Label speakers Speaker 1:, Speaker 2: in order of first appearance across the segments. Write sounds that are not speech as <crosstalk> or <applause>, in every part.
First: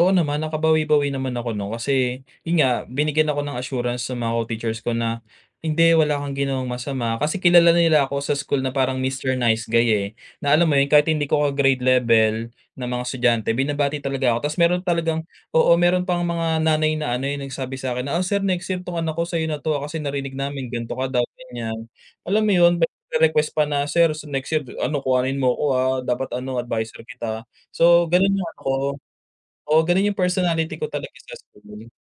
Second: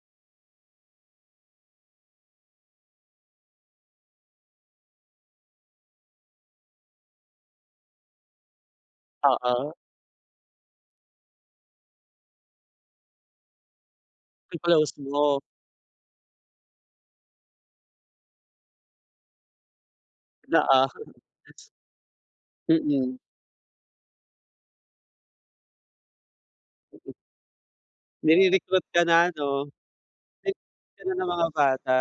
Speaker 1: Oo naman nakabawi-bawi naman ako 'no, kasi, yun nga, binigyan ako ng assurance sa mga co-teachers ko na, hindi wala kang ginawang masama, kasi kilala nila ako sa school na parang "Mister Nice
Speaker 2: Oo.
Speaker 1: Guy" eh, na alam mo yun kahit hindi ko ka-grade level, na mga estudyante binabati talaga ako, tapos meron
Speaker 2: Ni-close
Speaker 1: talagang
Speaker 2: mo?
Speaker 1: oo meron pang mga nanay na ano, yung nagsabi sa akin na, "Oh sir, next year, tong anak ko sa'yo na 'to kasi narinig namin
Speaker 2: Oo.
Speaker 1: ganto ka daw, ganyan." Alam mo yun? May
Speaker 2: Mm.
Speaker 1: request pa na, "Sir, next year ano kuhanin mo ko ah, dapat ano adviser kita," So ganun yung ano ko
Speaker 2: Nire-recruit ka na 'no?
Speaker 1: oo, ganun yung
Speaker 2: <unintelligible>
Speaker 1: personality ko
Speaker 2: ka
Speaker 1: talaga
Speaker 2: ng
Speaker 1: sa
Speaker 2: mga
Speaker 1: school.
Speaker 2: bata.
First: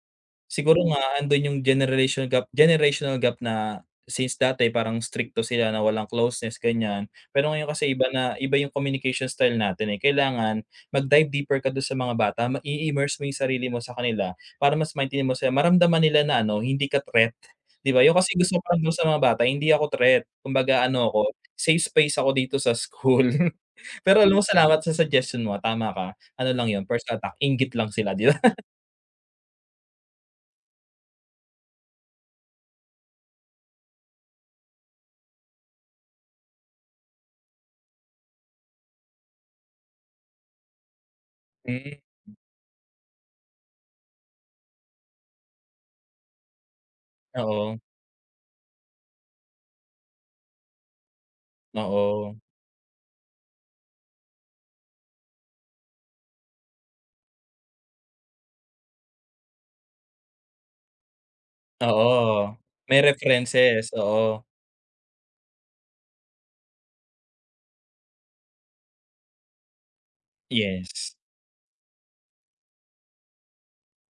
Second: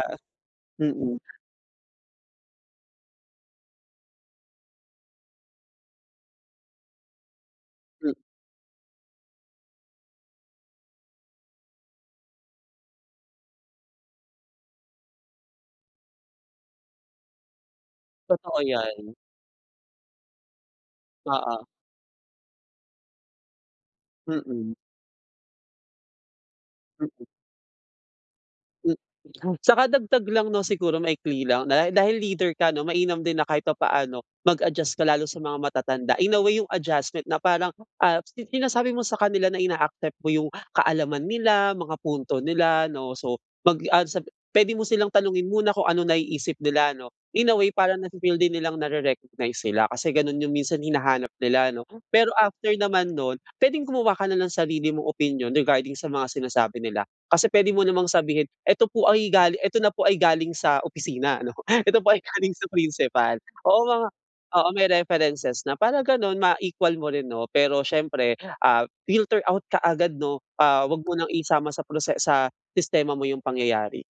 Speaker 1: Siguro
Speaker 2: Mm.
Speaker 1: nga andun yung generation gap generational gap na, since dati, parang strikto sila na walang closeness ganyan, pero ngayon kasi iba
Speaker 2: Hmm.
Speaker 1: na, iba yung communication style natin eh, kailangan, mag dive deeper ka dun sa mga bata, mag i-immerse mo yung sarili mo sa kanila, para mas maintindi mo sila, maramdaman nila na ano, hindi ka threat, di ba yung kasi gusto
Speaker 2: Totoo
Speaker 1: ko dun sa
Speaker 2: yan.
Speaker 1: mga bata hindi ako threat, kumbaga ano ako,
Speaker 2: Oo.
Speaker 1: safe space ako dito sa school. Pero alam mo
Speaker 2: Hmm.
Speaker 1: salamat sa suggestion mo tama ka, ano lang yun first attack, inggit lang sila di ba? <chuckles>
Speaker 2: Hmm, saka dagdag lang 'no, siguro, maikli lang na dahil leader ka 'no, mainam din na kahit pa-paano, mag-adjust ka lalo sa mga matatanda, in a way 'yung adjustment na parang, ah, sinasabi mo sa kanila na ina-accept mo yung kaalaman nila, mga
Speaker 1: Hmm.
Speaker 2: punto nila, 'no, so, mag, ah, sa pwede mo silang tanungin muna kung ano naiisip nila 'no, in a way
Speaker 1: Oo.
Speaker 2: parang nafi-feel din nilang nare-recognize sila, kasi ganun yung minsan hinahanap nila 'no? Pero
Speaker 1: Oo.
Speaker 2: after naman nun, pwedeng gumawa ka na ng sarili mong opinyon regarding sa mga sinasabi nila, kasi pwede mo namang sabihin "Eto po ay galing, eto na po ay galing sa opisina" Ano, eto po ay galing
Speaker 1: Oo,
Speaker 2: sa
Speaker 1: may
Speaker 2: principal, oo
Speaker 1: references,
Speaker 2: mga
Speaker 1: oo.
Speaker 2: oo may references na para ganon, ma-equal mo rin 'no, pero siyempre, ah, filter out ka agad 'no, ah, wag
Speaker 1: Yes.
Speaker 2: mo ng isama sa prose sa sistema mo yung pangyayari.